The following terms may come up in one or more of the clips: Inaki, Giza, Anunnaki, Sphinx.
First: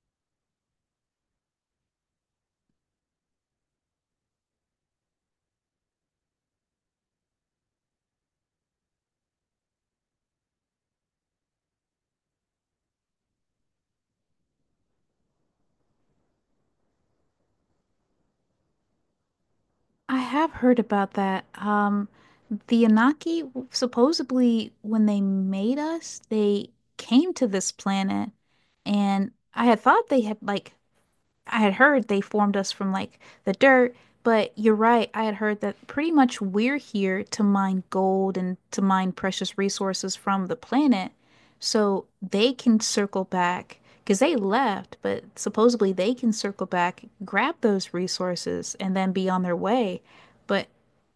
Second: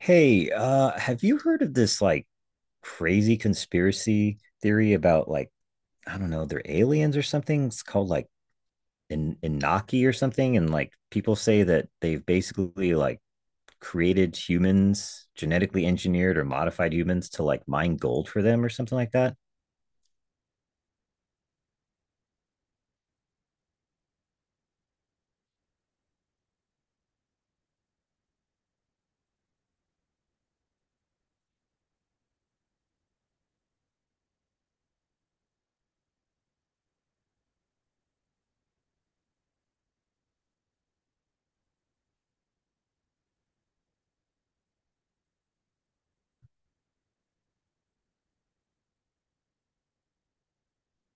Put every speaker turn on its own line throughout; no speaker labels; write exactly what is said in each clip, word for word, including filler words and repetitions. Hey, uh, have you heard of this like crazy conspiracy theory about like I don't know, they're aliens or something? It's called like In Inaki or something, and like people say that they've basically like created humans, genetically engineered or modified humans to like mine gold for them or something like that.
I have heard about that. Um, the Anunnaki, w- supposedly, when they made us, they came to this planet, and I had thought they had like I had heard they formed us from like the dirt, but you're right. I had heard that pretty much we're here to mine gold and to mine precious resources from the planet. So they can circle back because they left, but supposedly they can circle back, grab those resources, and then be on their way. But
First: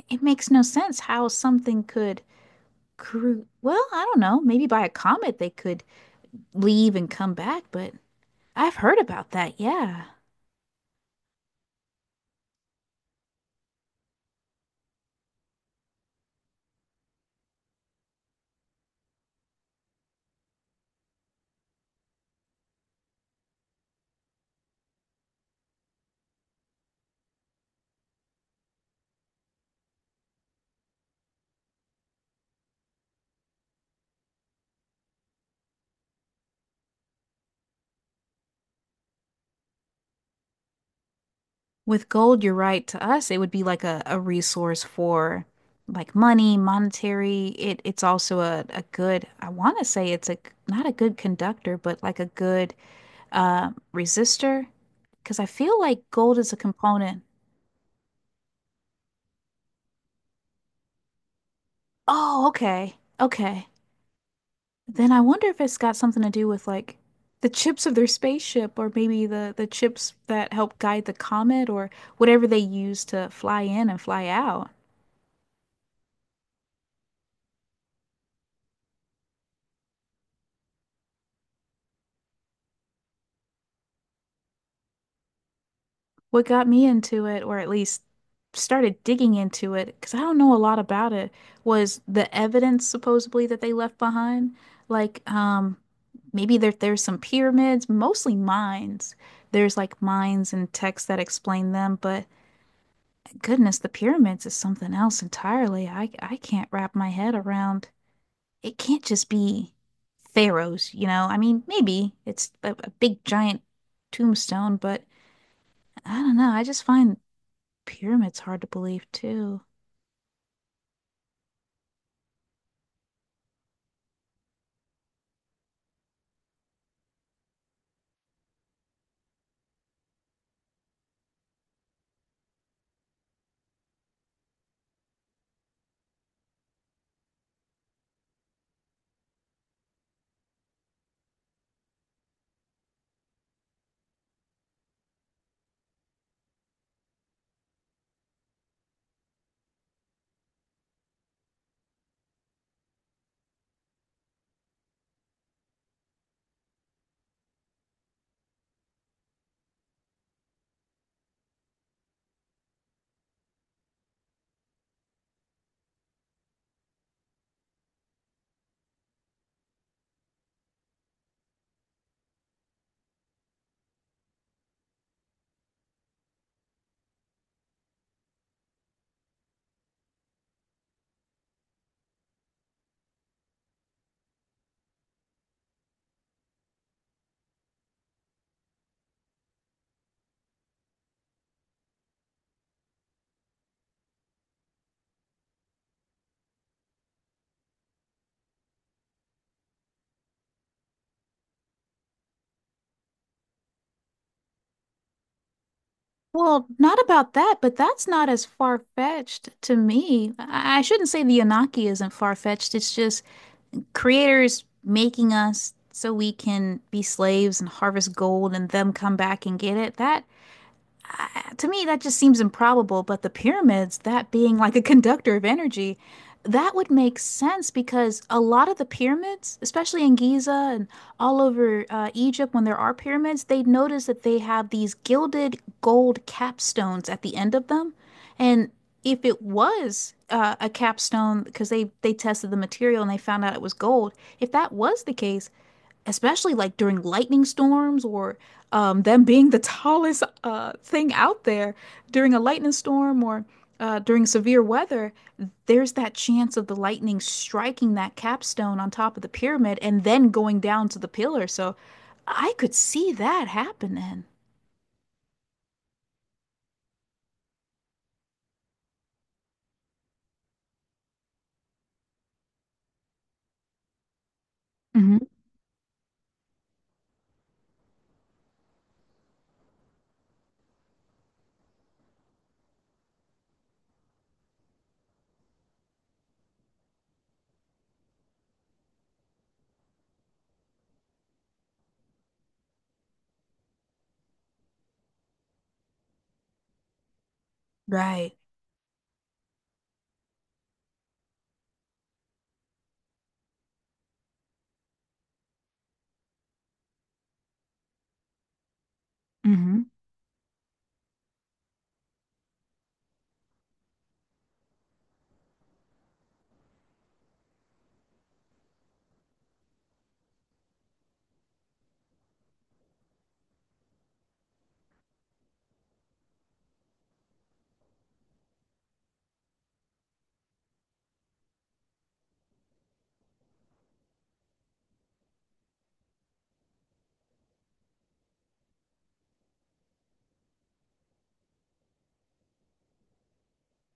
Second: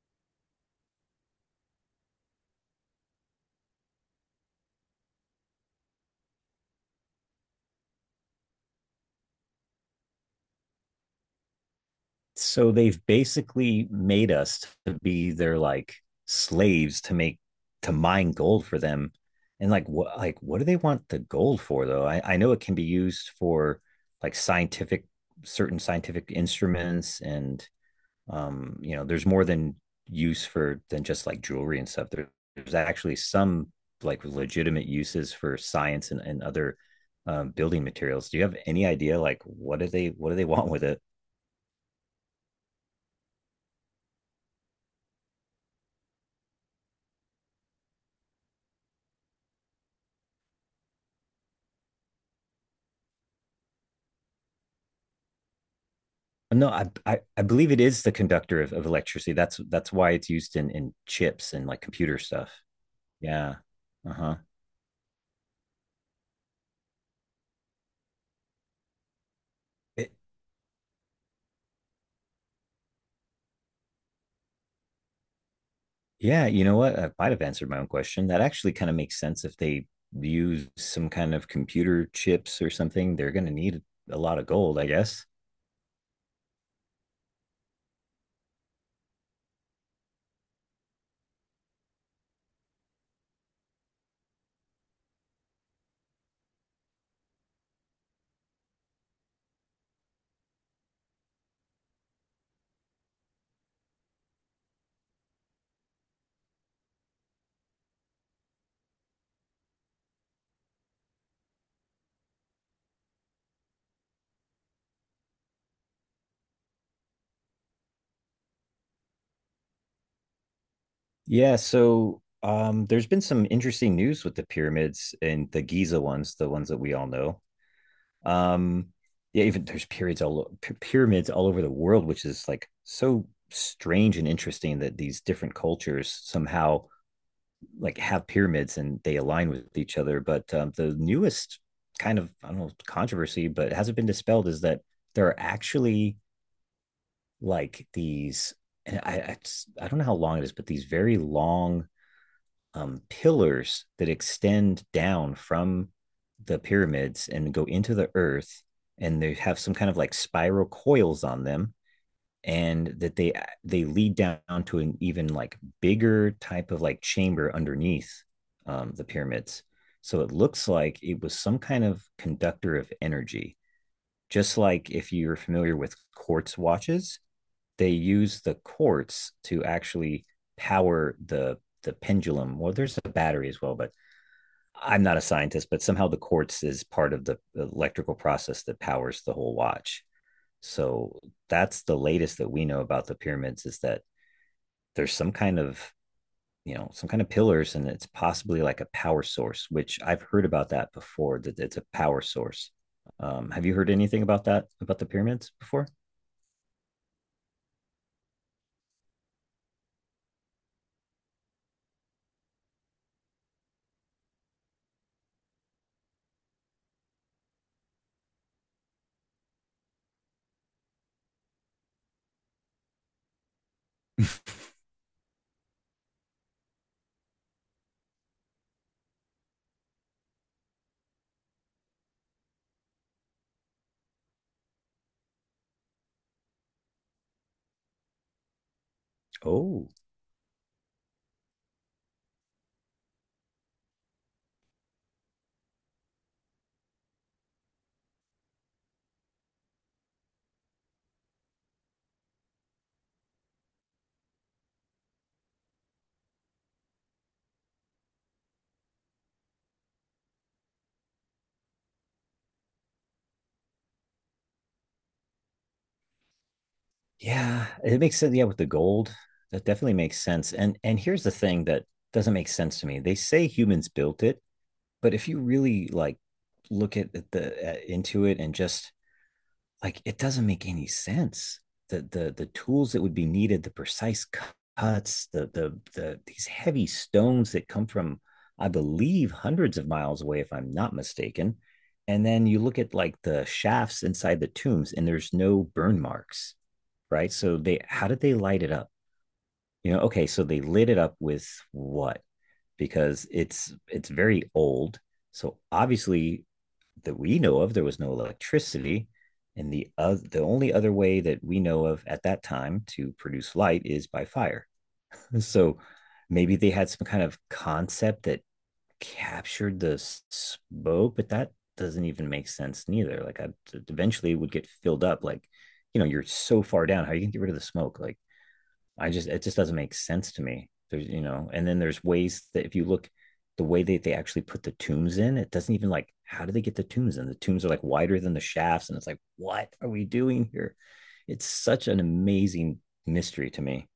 it makes no sense how something could crew. Well, I don't know. Maybe by a comet they could leave and come back, but I've heard about that. Yeah.
So they've basically made us to be their like slaves to make to mine gold for them. And like what like what do they want the gold for? Though i i know it can be used for like scientific certain scientific instruments. And um you know, there's more than use for than just like jewelry and stuff. There, there's actually some like legitimate uses for science and, and other um, building materials. Do you have any idea like what do they what do they want with it?
With gold, you're right. To us, it would be like a, a resource for like money, monetary. It it's also a, a good, I want to say it's a not a good conductor, but like a good uh resistor. Because I feel like gold is a
No, I, I
component.
I believe it is the conductor of, of electricity. That's that's why it's used in in chips and like computer
Oh,
stuff.
okay.
Yeah.
Okay.
Uh-huh.
Then I wonder if it's got something to do with like the chips of their spaceship or maybe the the
It,
chips that help guide the comet or whatever they use to fly in and fly out.
yeah, you know what? I might have answered my own question. That actually kind of makes sense. If they use some kind of computer chips or something, they're going to need a lot of gold, I guess.
What got me into it, or at least started digging into it, because I don't know a lot about it, was the evidence supposedly that they left behind. Like, um, maybe there there's some pyramids, mostly mines. There's like mines and texts that explain them, but goodness, the pyramids is something else entirely. I I can't wrap my head around. It can't just be pharaohs, you know? I mean, maybe it's a, a big giant tombstone, but I don't know. I just find pyramids hard to believe too.
Yeah, so um there's been some interesting news with the pyramids, and the Giza ones, the ones that we all know. Um, yeah, even there's periods all pyramids all over the world, which is like so strange and interesting that these different cultures somehow like have pyramids and they align with each other. But um, the newest kind of, I don't know, controversy, but it hasn't been dispelled, is that there are actually like these, and I I, I don't know how long it is, but these very long um, pillars that extend down from the pyramids and go into the earth, and they have some kind of like spiral coils on them, and that they they lead down to an even like bigger type of like chamber underneath um, the pyramids. So it looks like it was some kind of conductor of energy. Just like if you're familiar with quartz watches, they use the quartz to actually power the the pendulum. Well, there's a battery as well, but I'm not a scientist. But somehow the quartz is part of the electrical process that powers the whole watch. So that's the latest that we know about the pyramids, is that there's some kind of, you know some kind of pillars, and it's possibly like a power source, which I've heard about that before, that it's a power source. Um, have you heard anything about that, about the pyramids before?
Well, not about that, but that's not as far-fetched to me. I I shouldn't say the Anunnaki isn't far-fetched. It's just creators making us so we can be slaves and harvest gold and them come back and get it. That I- to me, that just seems improbable, but the pyramids, that being like a conductor of energy, that would make sense because a lot of the pyramids, especially in Giza and all over uh, Egypt, when there are pyramids, they notice that they have these gilded gold capstones at the end of them. And if it
Oh,
was uh, a capstone, because they, they tested the material and they found out it was gold, if that was the case, especially like during lightning storms or um, them being the tallest uh, thing out there during a lightning storm or uh, during severe weather, there's that chance of the lightning striking that capstone on top of the pyramid and then going down to the pillar. So I could see that happening.
yeah, it makes sense. Yeah, with the gold, that definitely makes sense. And and here's the thing that doesn't make sense to me. They say humans built it, but
Hmm.
if you really like look at at the at, into it, and just like it doesn't make any sense. The the the tools that would be needed, the precise cu- cuts, the the the these heavy stones that come from, I believe, hundreds of miles away, if I'm not mistaken. And then you look at like the shafts inside the tombs, and there's no burn marks, right? So they how did they
Right.
light it up? You know, okay, so they lit it up with what? Because it's it's very old. So obviously, that we know of, there was no electricity. And the uh, the only other way that we know of at that time to produce light is by fire. So maybe they had some kind of concept that captured the smoke, but that doesn't even make sense neither. Like I Eventually it would get filled up. Like, you know, you're so far down. How are you gonna get rid of the smoke? Like, I just it just doesn't make sense to me. There's You know, and then there's ways that if you look the way that they actually put the tombs in, it doesn't even like, how do they get the tombs in? The tombs are like wider than the shafts, and it's like, what are we doing here? It's such an amazing mystery to me.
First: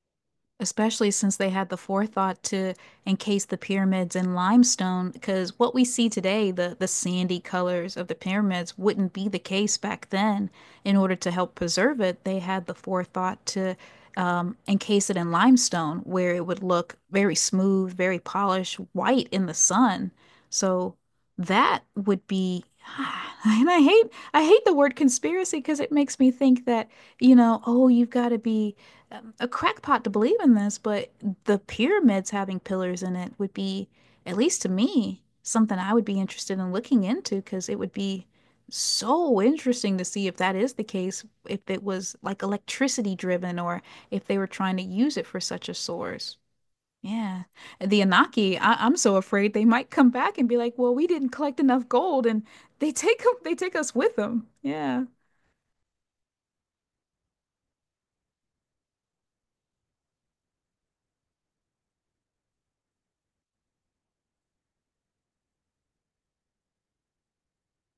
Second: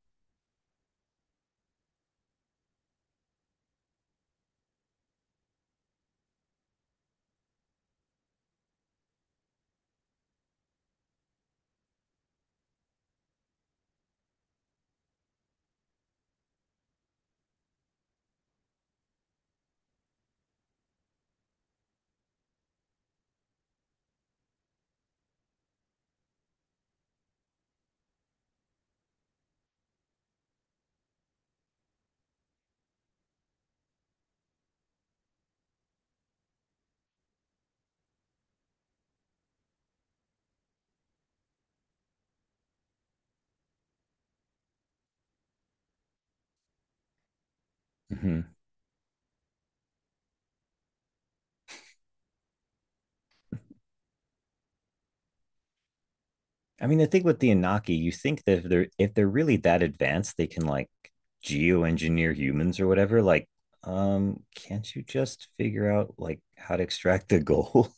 Especially since they had the forethought to encase the pyramids in limestone, because what we see today, the, the sandy colors of the pyramids, wouldn't be the case back then. In order to help preserve it, they had the forethought to um, encase it in limestone, where it would look very smooth, very polished, white in the sun. So that would be, and I hate, I hate the word conspiracy because it makes me think that, you know, oh, you've got to be um, a crackpot to believe in this, but the pyramids having pillars in it would be, at least to me, something I would be interested in looking into because it would be so interesting to see if that is the case, if it was like electricity driven or if they were trying to use it for such a source. Yeah. The
Mm-hmm.
Anaki, I I'm so afraid they might come back and be like, well, we didn't collect enough gold and they take they take us with them. Yeah.
I mean, the thing with the Inaki, you think that if they're if they're really that advanced, they can like geoengineer humans or whatever. Like, um, can't you just figure out like how to extract the gold?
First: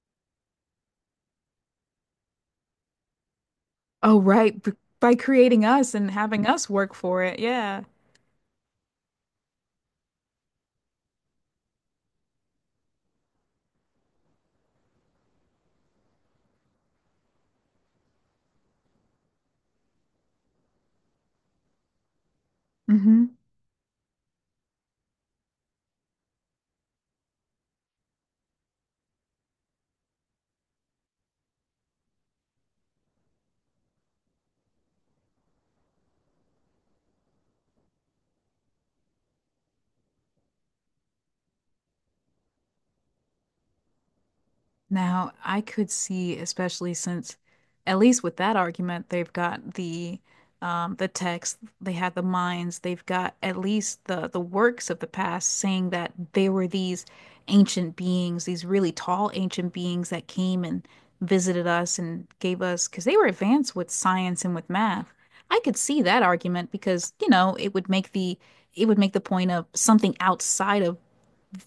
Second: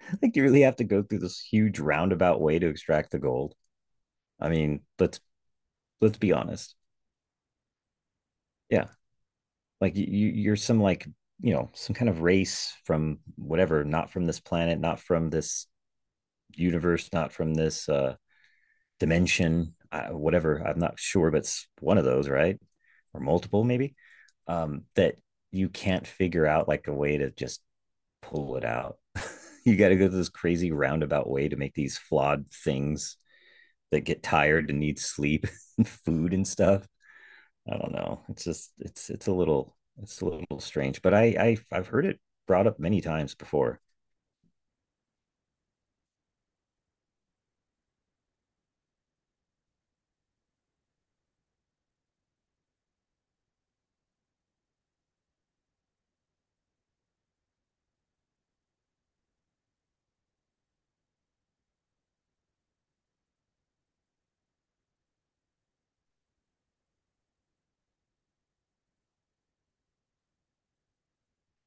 Like, you really have to go through this huge roundabout way to extract the gold.
Oh,
I
right. b-
mean,
By
let's
creating us and
let's be
having us
honest.
work for it. Yeah.
Yeah, like you you're some like, you know, some kind of race from whatever, not from this planet, not from this universe, not from this uh, dimension, uh, whatever. I'm not sure, but it's one of those, right? Or
Hmm.
multiple, maybe. Um, that you can't figure out like a way to just pull it out. You got to go through this crazy roundabout way to make these flawed things that get tired and need sleep and food and stuff. I don't know. It's just, it's it's a little, it's a little strange, but I, I I've heard it brought up many times before.
Now, I could see, especially since, at least with that argument, they've got the um, the text, they have the minds, they've got at least the the works of the past saying that they were these ancient beings, these really tall ancient beings that came and visited us and gave us, because they were advanced with science and with math. I could see that argument because, you know, it would make the it would make the point of something outside of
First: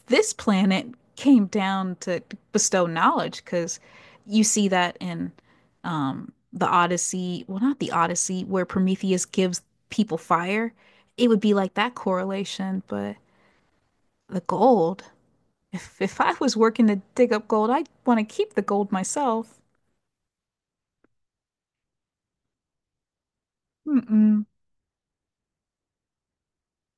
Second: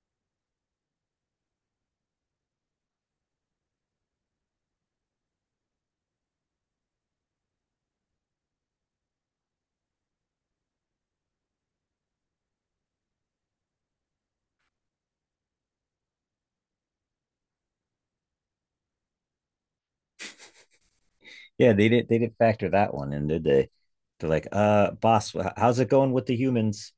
this planet came down to bestow knowledge because you see that in um, the Odyssey. Well, not the Odyssey, where Prometheus gives people fire. It would be like that correlation, but the gold. If if I was working to dig up gold, I'd want to keep the gold myself.
Yeah, they did not they didn't factor that one in, did they? They're
Mm-mm.
like, uh, boss, wh- how's it going with the humans?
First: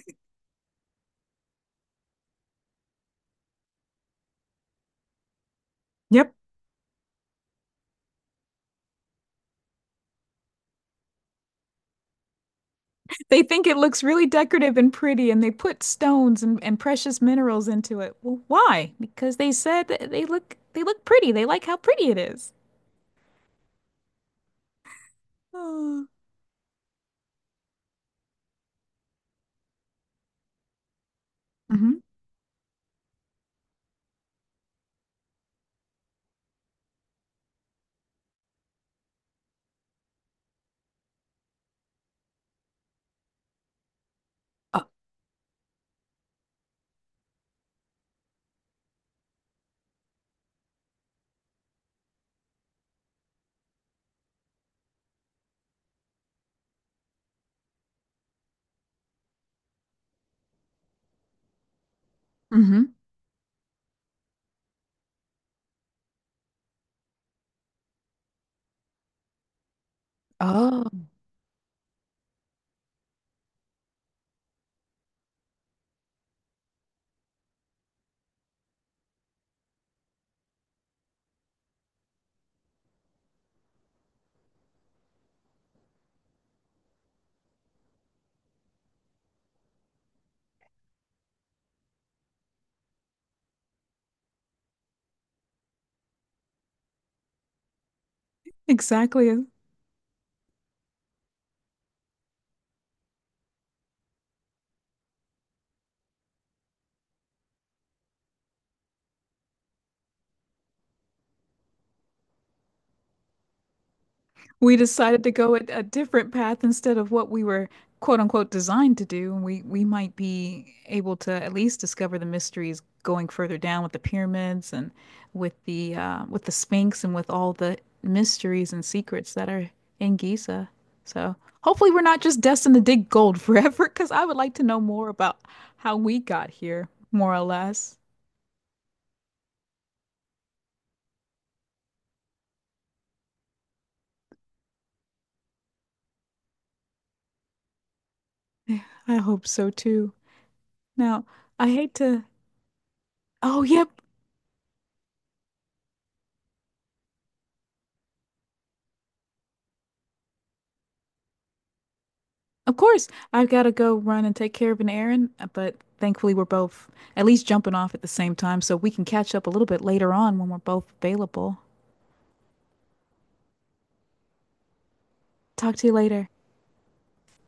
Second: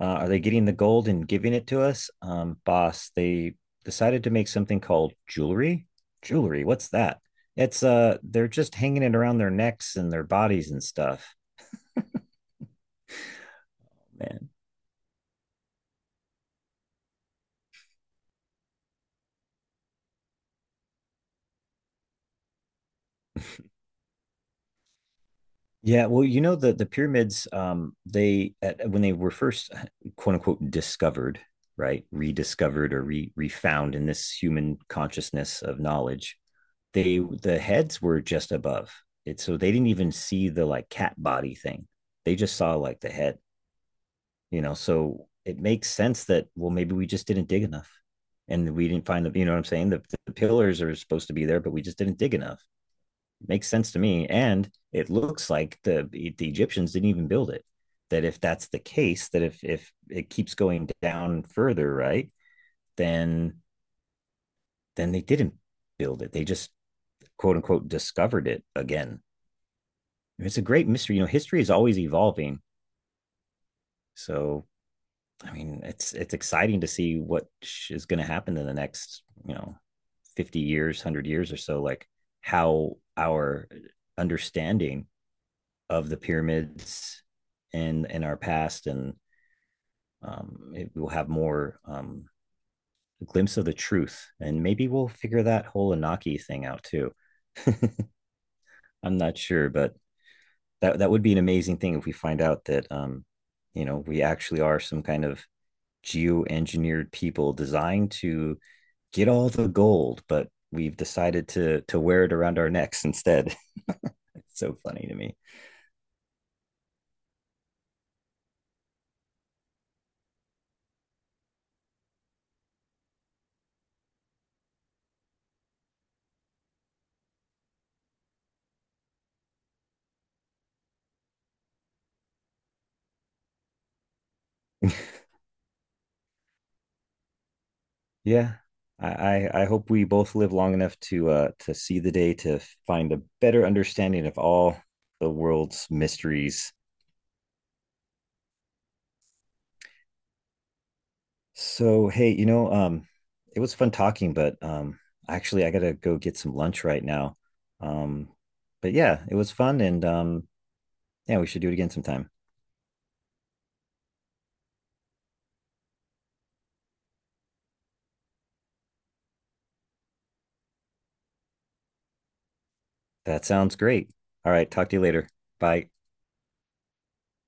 Uh, are they getting the gold and giving it to us? Um, boss, they decided to make something called jewelry.
Yep.
Jewelry, what's that? It's uh, they're just hanging it around their necks and their bodies and stuff,
They think it looks really
man.
decorative and pretty, and they put stones and, and precious minerals into it. Well, why? Because they said that they look they look pretty. They like how pretty it is. Oh,
Yeah, well, you know, the the pyramids, um, they at, when they were first quote unquote discovered,
hmm,
right, rediscovered or re refound in this human consciousness of knowledge, they the heads were just above it, so they didn't even see the like cat body thing. They just saw like the head, you know? So it makes sense that, well, maybe we just didn't dig enough, and we didn't find the, you know what I'm saying, the, the pillars are supposed to be there, but we just didn't dig enough. It makes sense to me, and it looks like the the Egyptians didn't even build it. That if that's the case, that if if it keeps going down further, right,
hmm,
then then they didn't build it. They just quote unquote discovered it again. It's a great
oh,
mystery. You know, history is always evolving. So I mean, it's it's exciting to see what is going to happen in the next, you know, fifty years, a hundred years or so. Like how our understanding of the pyramids and in our past, and um, it, we'll have more, um, a glimpse of the truth, and maybe we'll figure that whole Anaki thing out too. I'm
exactly.
not sure, but that that would be an amazing thing if we find out that, um, you know, we actually are some kind of geo-engineered people designed to get all the gold, but we've decided to to wear it around our necks instead. It's
We
so funny to
decided to
me.
go a, a different path instead of what we were quote unquote designed to do. And we we might be able to at least discover the mysteries going further down with the pyramids and with the uh, with the Sphinx and with all the mysteries and secrets that are in Giza. So hopefully we're not just destined to dig gold forever, because I would like to know more about how we got here, more or less.
Yeah. I, I I hope we both live long enough to uh to see the day, to find a better understanding of all the world's mysteries.
I hope so too. Now, I hate
So
to.
hey, you know, um it
Oh,
was
yep,
fun talking, but um actually I gotta go get some lunch right now. Um but yeah, it was fun, and um yeah, we should do it again sometime.
of course. I've got to go run and take care of an errand, but thankfully we're both at least jumping off at the same time, so we can catch up a little bit later on when we're both available.
That sounds great. All right, talk to you later.
Talk to
Bye.
you later.